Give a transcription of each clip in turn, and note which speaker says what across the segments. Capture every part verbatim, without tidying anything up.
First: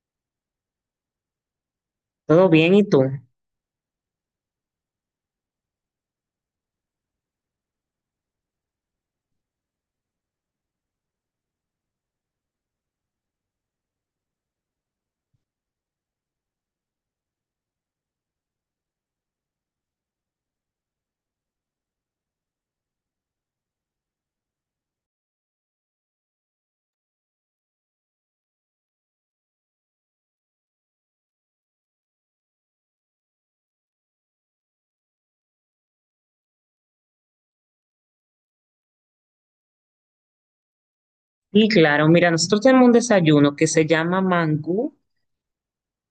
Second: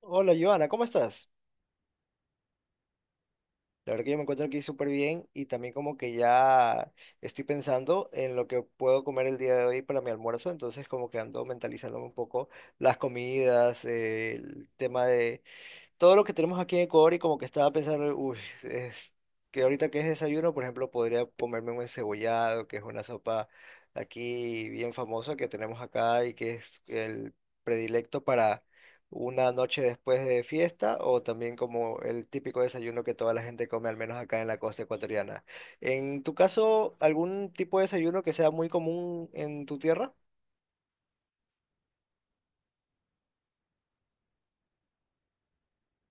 Speaker 1: Hola, Joana, ¿cómo estás?
Speaker 2: Todo bien, ¿y tú?
Speaker 1: La verdad que yo me encuentro aquí súper bien y también como que ya estoy pensando en lo que puedo comer el día de hoy para mi almuerzo, entonces como que ando mentalizándome un poco las comidas, eh, el tema de todo lo que tenemos aquí en Ecuador y como que estaba pensando, uy, es que ahorita que es desayuno, por ejemplo, podría comerme un encebollado, que es una sopa aquí bien famosa que tenemos acá y que es el predilecto para una noche después de fiesta o también como el típico desayuno que toda la gente come, al menos acá en la costa ecuatoriana. En tu caso, ¿algún tipo de desayuno que sea muy común en tu tierra?
Speaker 2: Y claro, mira, nosotros tenemos un desayuno que se llama mangú,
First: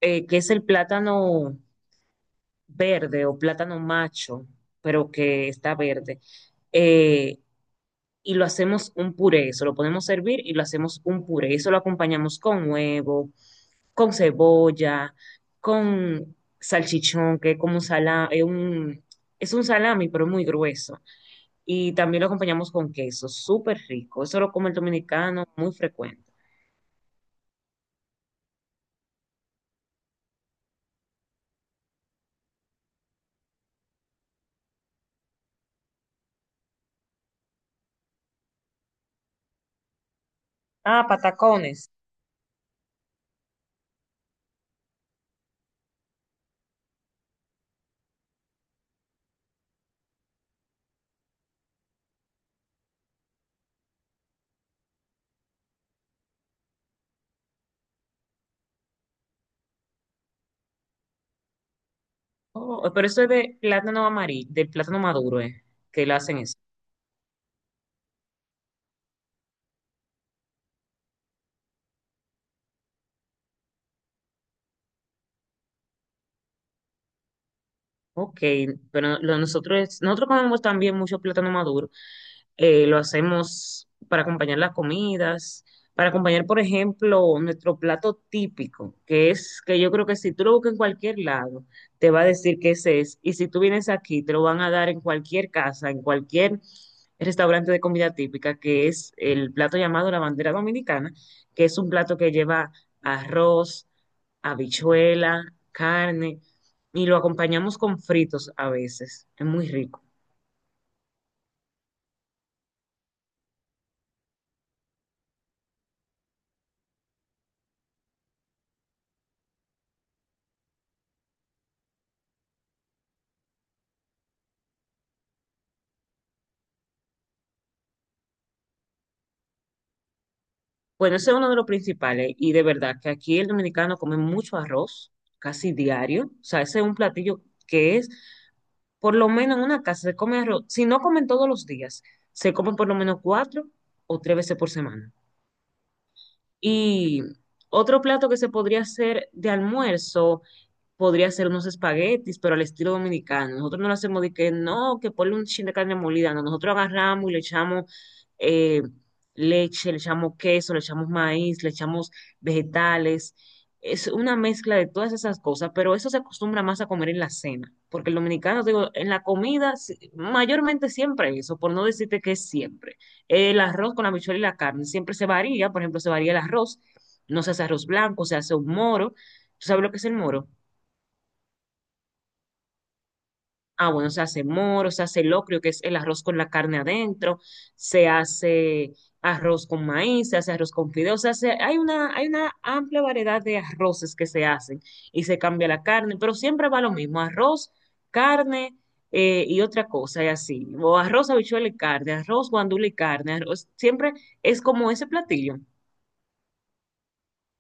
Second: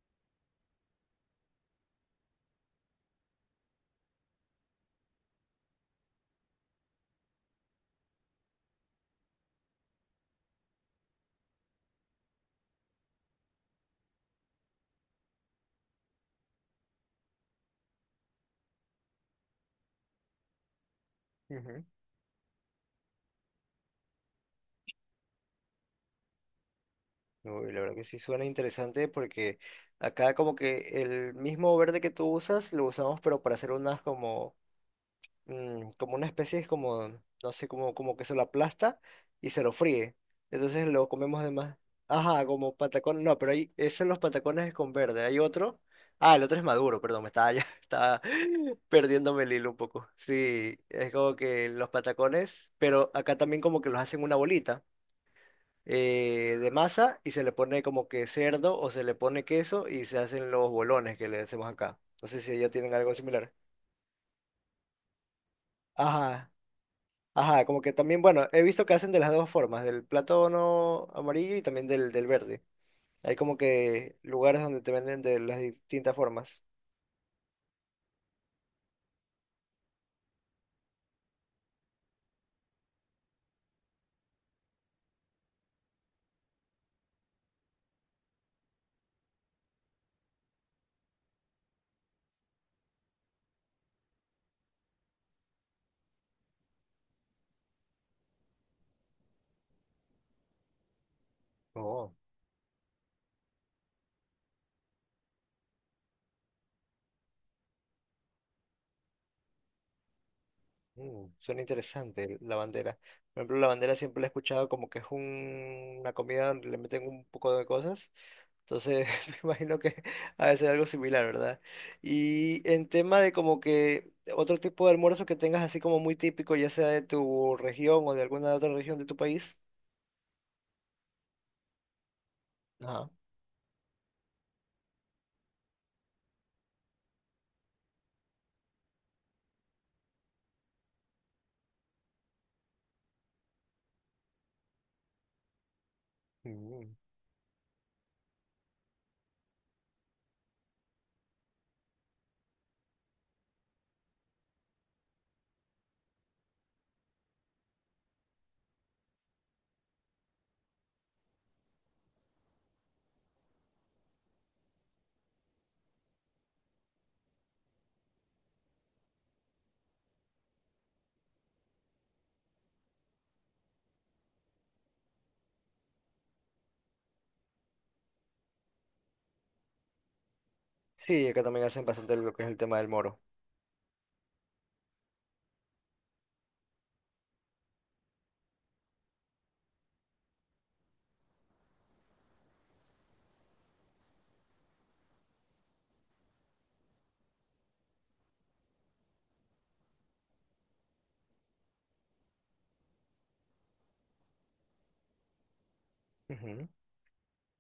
Speaker 2: eh, que es el plátano verde o plátano macho, pero que está verde. Eh, y lo hacemos un puré, eso lo podemos servir y lo hacemos un puré. Eso lo acompañamos con huevo, con cebolla, con salchichón, que es como un salami, es un, es un salami, pero muy grueso.
Speaker 1: Ujú.
Speaker 2: Y también lo acompañamos con queso, súper rico. Eso lo come el dominicano muy frecuente.
Speaker 1: Uy, la verdad que sí suena interesante porque acá como que el mismo verde que tú usas lo usamos pero para hacer unas como mm, como una especie es como no sé como como que se lo aplasta y se lo fríe. Entonces
Speaker 2: Ah,
Speaker 1: lo comemos de más.
Speaker 2: patacones.
Speaker 1: Ajá, como patacón, no, pero ahí esos son los patacones con verde. Hay otro. Ah, el otro es maduro, perdón, me estaba ya estaba perdiéndome el hilo un poco. Sí, es como que los patacones, pero acá también como que los hacen una bolita eh, de masa y se le pone como que cerdo o se le pone queso y se hacen los bolones que le hacemos acá. No sé si allá
Speaker 2: Oh,
Speaker 1: tienen
Speaker 2: pero
Speaker 1: algo
Speaker 2: eso es
Speaker 1: similar.
Speaker 2: de plátano amarillo, de plátano maduro, eh, que le hacen
Speaker 1: Ajá,
Speaker 2: eso.
Speaker 1: ajá, como que también, bueno, he visto que hacen de las dos formas, del plátano amarillo y también del, del verde. Hay como que lugares donde te venden de las distintas formas.
Speaker 2: Ok, pero lo- nosotros, nosotros comemos también mucho plátano maduro, eh, lo hacemos para acompañar las comidas, para acompañar, por ejemplo, nuestro plato típico, que es que yo creo que si tú lo buscas en cualquier lado, te va a decir que ese es. Y si tú vienes aquí, te lo van a dar en cualquier casa, en cualquier restaurante de comida típica, que es el plato llamado la bandera dominicana, que es un
Speaker 1: Oh,
Speaker 2: plato que lleva arroz, habichuela, carne, y lo acompañamos con fritos a veces. Es muy rico.
Speaker 1: mm, suena interesante la bandera. Por ejemplo, la bandera siempre la he escuchado como que es un- una comida donde le meten un poco de cosas. Entonces, me imagino que ha de ser algo similar, ¿verdad? Y en tema de como que otro tipo de almuerzo que tengas así como muy típico, ya sea de tu región o de alguna otra región de tu país.
Speaker 2: Bueno, ese es uno de los principales y de verdad
Speaker 1: Ajá.
Speaker 2: que aquí el dominicano come mucho arroz, casi diario. O sea, ese es un platillo que es, por lo menos en una casa se come arroz. Si no comen todos los días, se comen por lo menos cuatro o tres veces por semana.
Speaker 1: Mm.
Speaker 2: Y otro plato que se podría hacer de almuerzo podría hacer unos espaguetis, pero al estilo dominicano. Nosotros no lo hacemos de que no, que ponle un chin de carne molida. No, nosotros agarramos y le echamos eh, leche, le echamos queso, le echamos maíz, le echamos vegetales. Es una mezcla de todas esas cosas, pero eso se acostumbra más a comer en la cena, porque el dominicano, digo, en la comida, si- mayormente siempre eso, por no decirte que es siempre. El arroz con la habichuela y la carne siempre se varía, por ejemplo, se varía el arroz, no se hace arroz blanco, se hace un moro. ¿Tú sabes lo que es el moro?
Speaker 1: Sí, acá también hacen bastante lo que es el tema del moro.
Speaker 2: Ah, bueno, se hace moro, se hace locrio, que es el arroz con la carne adentro, se hace arroz con maíz, se hace arroz con fideos, se hace, hay una, hay una amplia variedad de arroces que se hacen y se cambia la carne, pero siempre va lo mismo, arroz, carne, eh, y otra cosa, y así, o arroz, habichuela y carne, arroz, guandula y carne, arroz, siempre es como ese platillo,
Speaker 1: Ujú.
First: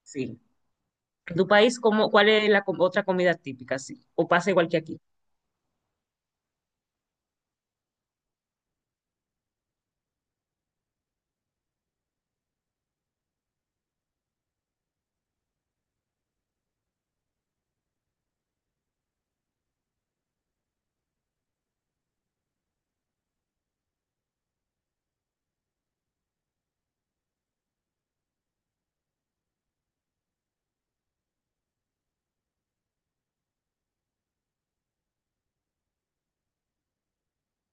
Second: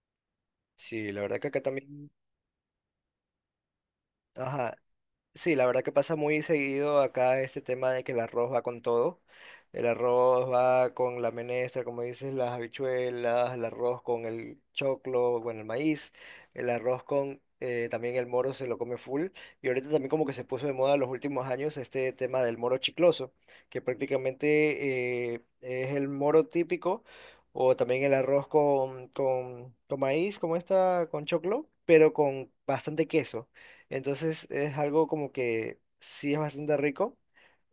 Speaker 2: sí.
Speaker 1: Sí, la
Speaker 2: ¿En
Speaker 1: verdad
Speaker 2: tu
Speaker 1: que acá
Speaker 2: país, cómo,
Speaker 1: también.
Speaker 2: cuál es la com- otra comida típica, sí? ¿O pasa igual
Speaker 1: Ajá,
Speaker 2: que aquí?
Speaker 1: sí, la verdad que pasa muy seguido acá este tema de que el arroz va con todo. El arroz va con la menestra, como dices, las habichuelas, el arroz con el choclo, bueno, el maíz, el arroz con eh, también el moro se lo come full. Y ahorita también como que se puso de moda en los últimos años este tema del moro chicloso, que prácticamente eh, es el moro típico, o también el arroz con, con, con maíz, como esta, con choclo, pero con bastante queso. Entonces es algo como que sí es bastante rico.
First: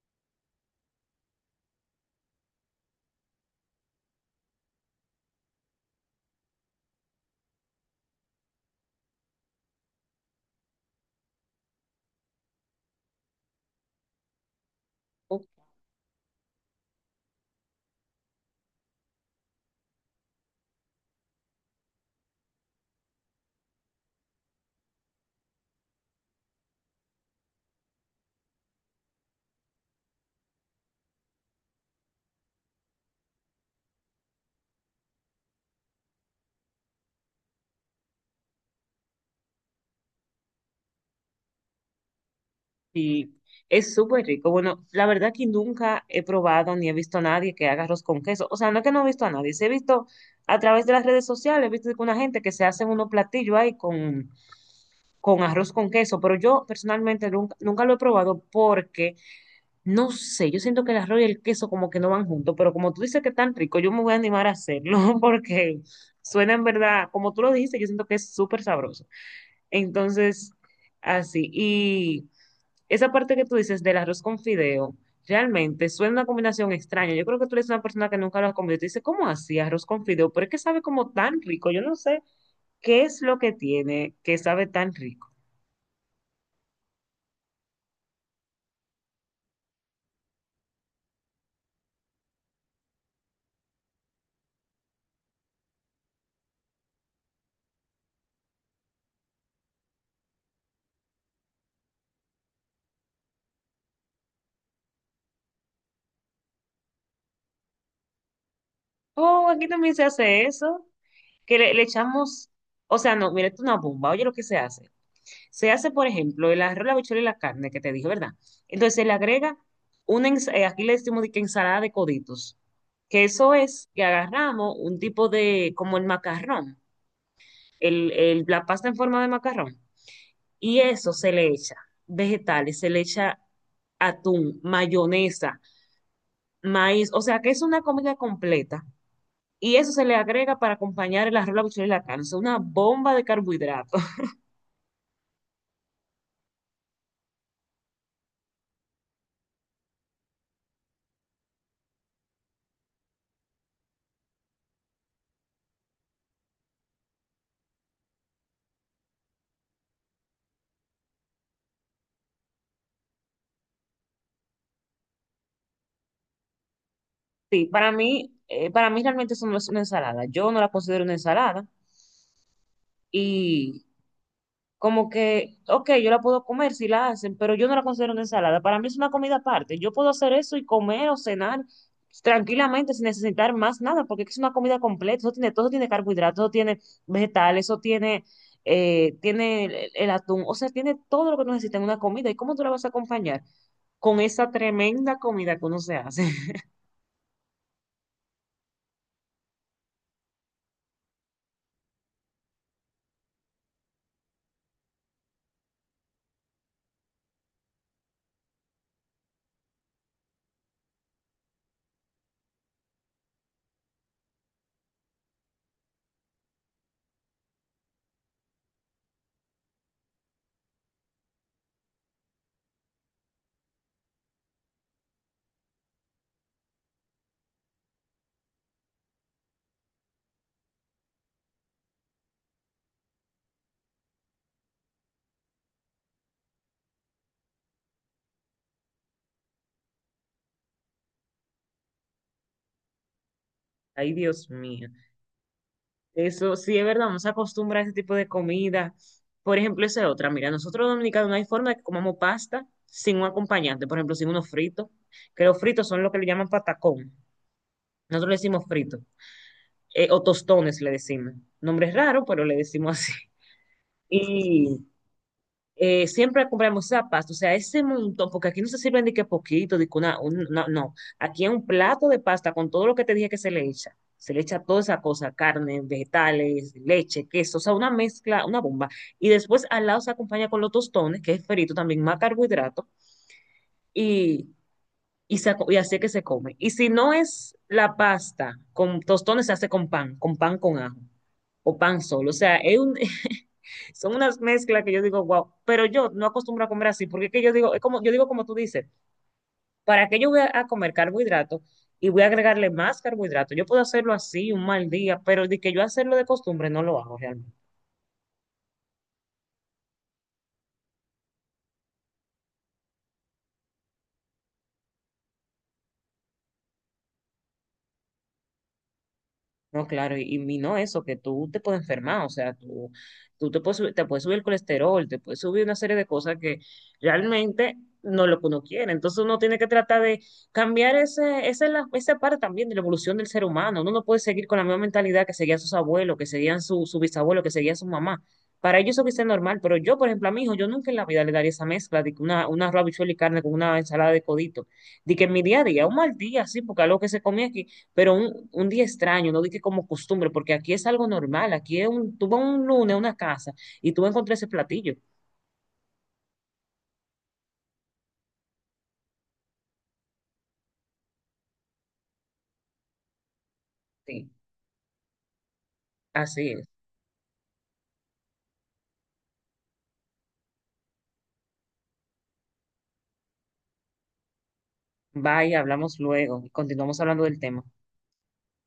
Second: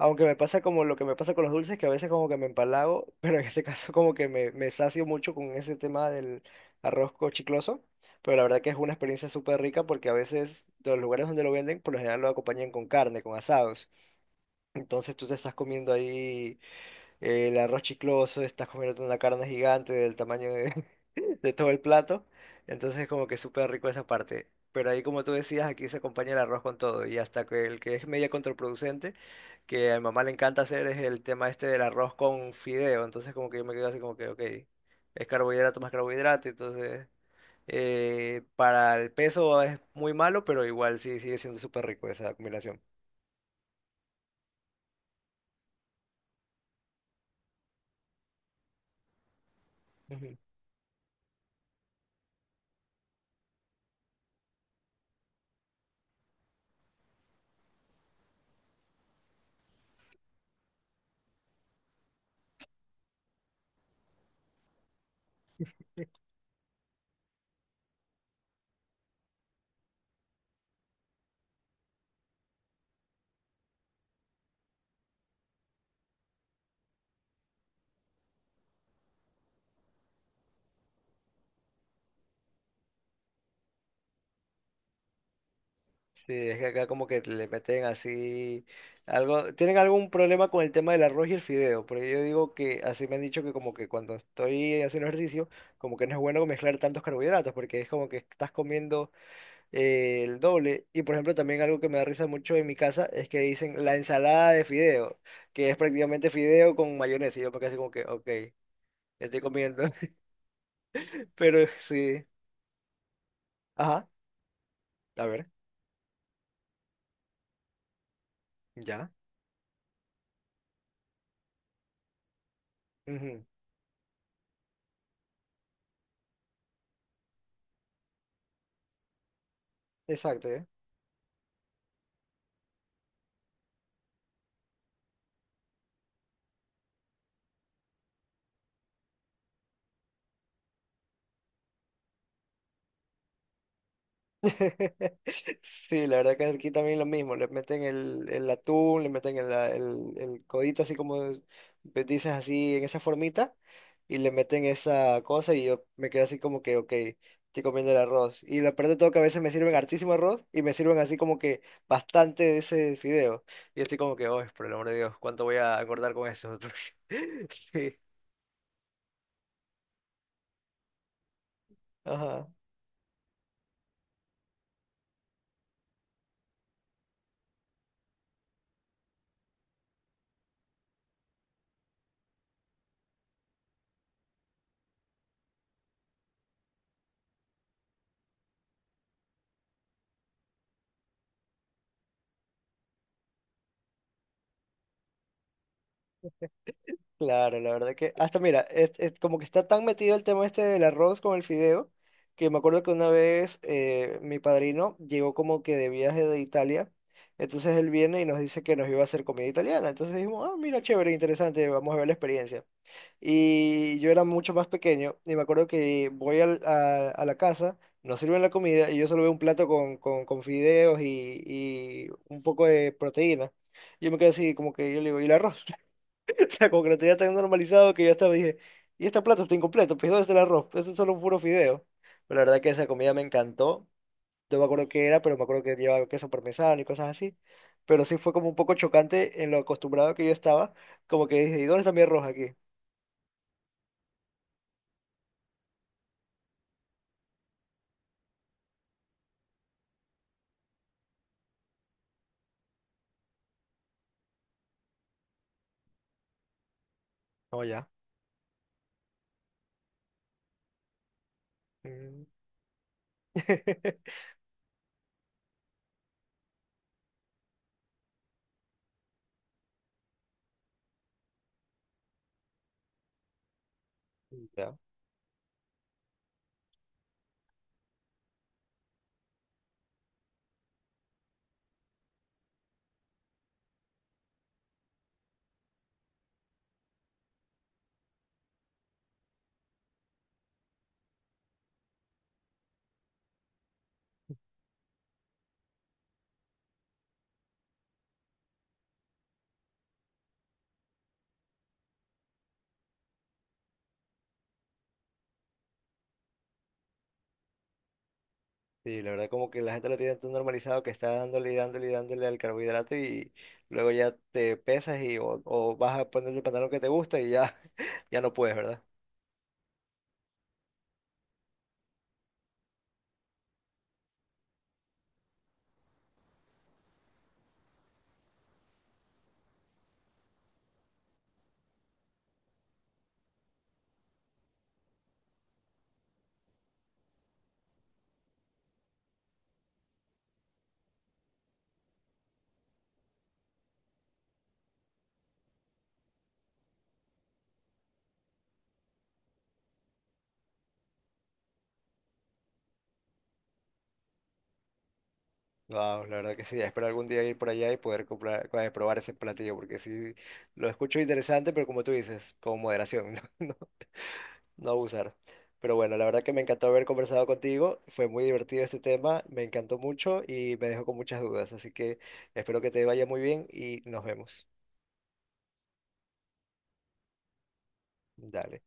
Speaker 1: Aunque me pasa como lo que me pasa con los dulces, que a veces como que me empalago, pero en este caso como que me, me sacio mucho con ese tema del arroz co- chicloso. Pero la verdad que es una experiencia súper rica porque a veces de los lugares donde lo venden, por lo general lo acompañan con carne, con asados. Entonces tú te estás comiendo ahí eh, el arroz chicloso, estás comiendo una carne gigante del tamaño de, de todo el plato. Entonces como que súper rico esa parte. Pero ahí como tú decías, aquí se acompaña el arroz con todo. Y hasta que el que es media contraproducente, que a mi mamá le encanta hacer, es el tema este del arroz con fideo. Entonces como que yo me quedo así como que, ok, es carbohidrato más carbohidrato. Entonces eh, para el peso es muy malo, pero igual sí sigue siendo súper rico esa combinación.
Speaker 2: Sí, es súper rico. Bueno, la verdad que nunca he probado ni he visto a nadie que haga arroz con queso. O sea, no es que no he visto a nadie, sí he visto a través de las redes sociales, he visto que una gente que se hace unos platillos ahí con, con arroz con queso, pero yo personalmente nunca, nunca lo he probado porque, no sé, yo siento que el arroz y el queso como que no van juntos, pero como tú dices que es tan rico, yo me voy a animar a hacerlo porque suena en verdad, como tú lo dijiste, yo siento que es súper sabroso. Entonces, así, y... Esa parte que tú dices del arroz con fideo, realmente suena una combinación extraña. Yo creo que tú eres una persona que nunca lo ha comido y te dice, ¿cómo así arroz con fideo? Pero es que sabe como tan rico. Yo no sé qué es lo que tiene que sabe tan rico.
Speaker 1: Sí, es que acá como que le meten así algo, tienen algún problema con el tema del arroz y el fideo, porque yo digo que así me han dicho que como que cuando estoy haciendo ejercicio, como que no es bueno mezclar tantos carbohidratos, porque es como que estás comiendo eh, el doble. Y por ejemplo, también algo que me da risa mucho en mi casa es que dicen la ensalada de fideo, que es prácticamente fideo con mayonesa, y yo me quedo así como que, ok, estoy
Speaker 2: Oh, aquí
Speaker 1: comiendo,
Speaker 2: también se hace eso, que
Speaker 1: pero
Speaker 2: le, le
Speaker 1: sí,
Speaker 2: echamos, o sea, no, mira, esto es una
Speaker 1: ajá,
Speaker 2: bomba. Oye, lo que se hace.
Speaker 1: a ver,
Speaker 2: Se hace, por ejemplo, el arroz, la habichuela y la carne que te dije, ¿verdad? Entonces se
Speaker 1: ya,
Speaker 2: le agrega una, ens- eh, aquí le decimos de que ensalada de coditos, que
Speaker 1: ujú,
Speaker 2: eso es que agarramos un tipo de, como el macarrón el, el- la pasta en forma de macarrón.
Speaker 1: exacto,
Speaker 2: Y eso se le echa vegetales, se le echa atún, mayonesa, maíz, o sea que es una comida completa. Y eso se le agrega para acompañar el arroz, la habichuela y la carne, es una bomba de carbohidratos.
Speaker 1: sí, la verdad que aquí también lo mismo, le meten el, el atún, le meten el, el, el codito así como es- pues, dices así en esa formita y le meten esa cosa y yo me quedo así como que, ok, estoy comiendo el arroz. Y lo peor de todo que a veces me sirven hartísimo arroz y me sirven así como que bastante de ese fideo. Y yo estoy como que, oh, por el amor de Dios, ¿cuánto voy a acordar con eso?
Speaker 2: Sí, para
Speaker 1: Sí,
Speaker 2: mí, eh, para mí realmente eso no es una ensalada. Yo no la considero una ensalada.
Speaker 1: ajá.
Speaker 2: y Como que, ok, yo la puedo comer si la hacen, pero yo no la considero una ensalada. Para mí es una comida aparte. Yo puedo hacer eso y comer o cenar tranquilamente sin necesitar más nada, porque es una comida completa. Eso tiene, todo tiene carbohidratos, eso tiene vegetales, eso tiene, eh, tiene el, el atún. O sea, tiene todo lo que uno necesita en una comida. ¿Y cómo tú la vas a acompañar? Con esa tremenda comida que uno se hace.
Speaker 1: Claro, la verdad que hasta mira, es, es como que está tan metido el tema este del arroz con el fideo, que me acuerdo que una vez eh, mi padrino llegó como que de viaje de Italia, entonces él viene y nos dice que nos iba a hacer comida italiana, entonces dijimos, ah, mira, chévere, interesante, vamos a ver la experiencia. Y yo era mucho más pequeño y me acuerdo que voy al- a, a la casa, nos sirven la comida y yo solo veo un plato con, con, con fideos y, y un poco de proteína. Yo me quedé así como que yo le digo, ¿y el arroz? O sea, como que lo tenía tan normalizado que yo hasta me dije, y esta plata está incompleta, pues ¿dónde está el arroz? Eso es solo un puro fideo. Pero la verdad que esa comida me encantó. No me acuerdo qué era, pero me acuerdo que llevaba queso parmesano y cosas así. Pero sí fue como un poco chocante en lo acostumbrado que yo estaba. Como que dije, ¿y dónde está mi arroz aquí?
Speaker 2: Ay, Dios mío. Eso sí es verdad, nos acostumbra a ese tipo de comida. Por ejemplo, esa es otra. Mira, nosotros los dominicanos no hay forma de que comamos pasta sin un acompañante, por ejemplo, sin unos fritos, que los fritos son lo que le llaman patacón.
Speaker 1: No, ya.
Speaker 2: Nosotros le decimos frito, eh, o tostones le decimos. Nombre es raro,
Speaker 1: Mm.
Speaker 2: pero le decimos así. Y eh, siempre compramos esa pasta, o sea, ese montón, porque aquí no se sirven de que poquito, de que una, un- no, no, aquí es un plato de pasta con todo lo que te dije que se le echa, se le echa
Speaker 1: Ya.
Speaker 2: toda esa cosa, carne, vegetales, leche, queso, o sea, una mezcla, una bomba, y después al lado se acompaña con los tostones, que es frito también, más carbohidrato, y, y, se aco- y así es que se come. Y si no es la pasta, con tostones se hace con pan, con pan con ajo, o pan solo, o sea, es un, son unas mezclas que yo digo, wow, pero yo no acostumbro a comer así, porque es que yo digo, es como, yo digo como tú dices, ¿para qué yo voy a, a comer carbohidratos y voy a agregarle más carbohidratos? Yo puedo hacerlo así un mal día, pero de que yo hacerlo de costumbre no lo hago realmente.
Speaker 1: Sí, la verdad como que la gente lo tiene tan normalizado que está dándole y dándole y dándole al carbohidrato y luego ya te pesas y o, o vas a ponerte el pantalón que te gusta y ya, ya no puedes, ¿verdad?
Speaker 2: No, claro, y, y no eso, que tú te puedes enfermar, o sea, tú, tú te puedes, subir- te puedes subir el colesterol, te puedes subir una serie de cosas que realmente no es lo que uno quiere. Entonces uno tiene que tratar de cambiar ese, esa, es la- esa parte también de la evolución del ser humano. Uno no puede seguir con la misma mentalidad que seguían sus abuelos, que seguían su, su bisabuelo, que seguía su mamá. Para ellos eso quizás es normal, pero yo, por ejemplo, a mi hijo, yo nunca en la vida le daría esa mezcla de que una, una arroz, habichuela y carne con una ensalada de codito. De que en mi día a día, un mal día, sí, porque algo que se comía aquí pero un, un día extraño, no dije como costumbre, porque aquí es algo normal, aquí es un, tú vas un lunes a una casa y tú encontrás ese platillo.
Speaker 1: Wow, la verdad que sí. Espero algún día ir por allá y poder comprar, eh, probar ese platillo, porque sí lo escucho interesante, pero como tú dices, con moderación, no, no,
Speaker 2: Sí,
Speaker 1: no abusar. Pero bueno, la verdad que me
Speaker 2: así
Speaker 1: encantó
Speaker 2: es.
Speaker 1: haber conversado contigo. Fue muy divertido este tema, me encantó mucho y me dejó con muchas dudas. Así que espero que te vaya muy bien y nos vemos.
Speaker 2: Bye, hablamos luego y continuamos hablando del tema.
Speaker 1: Dale.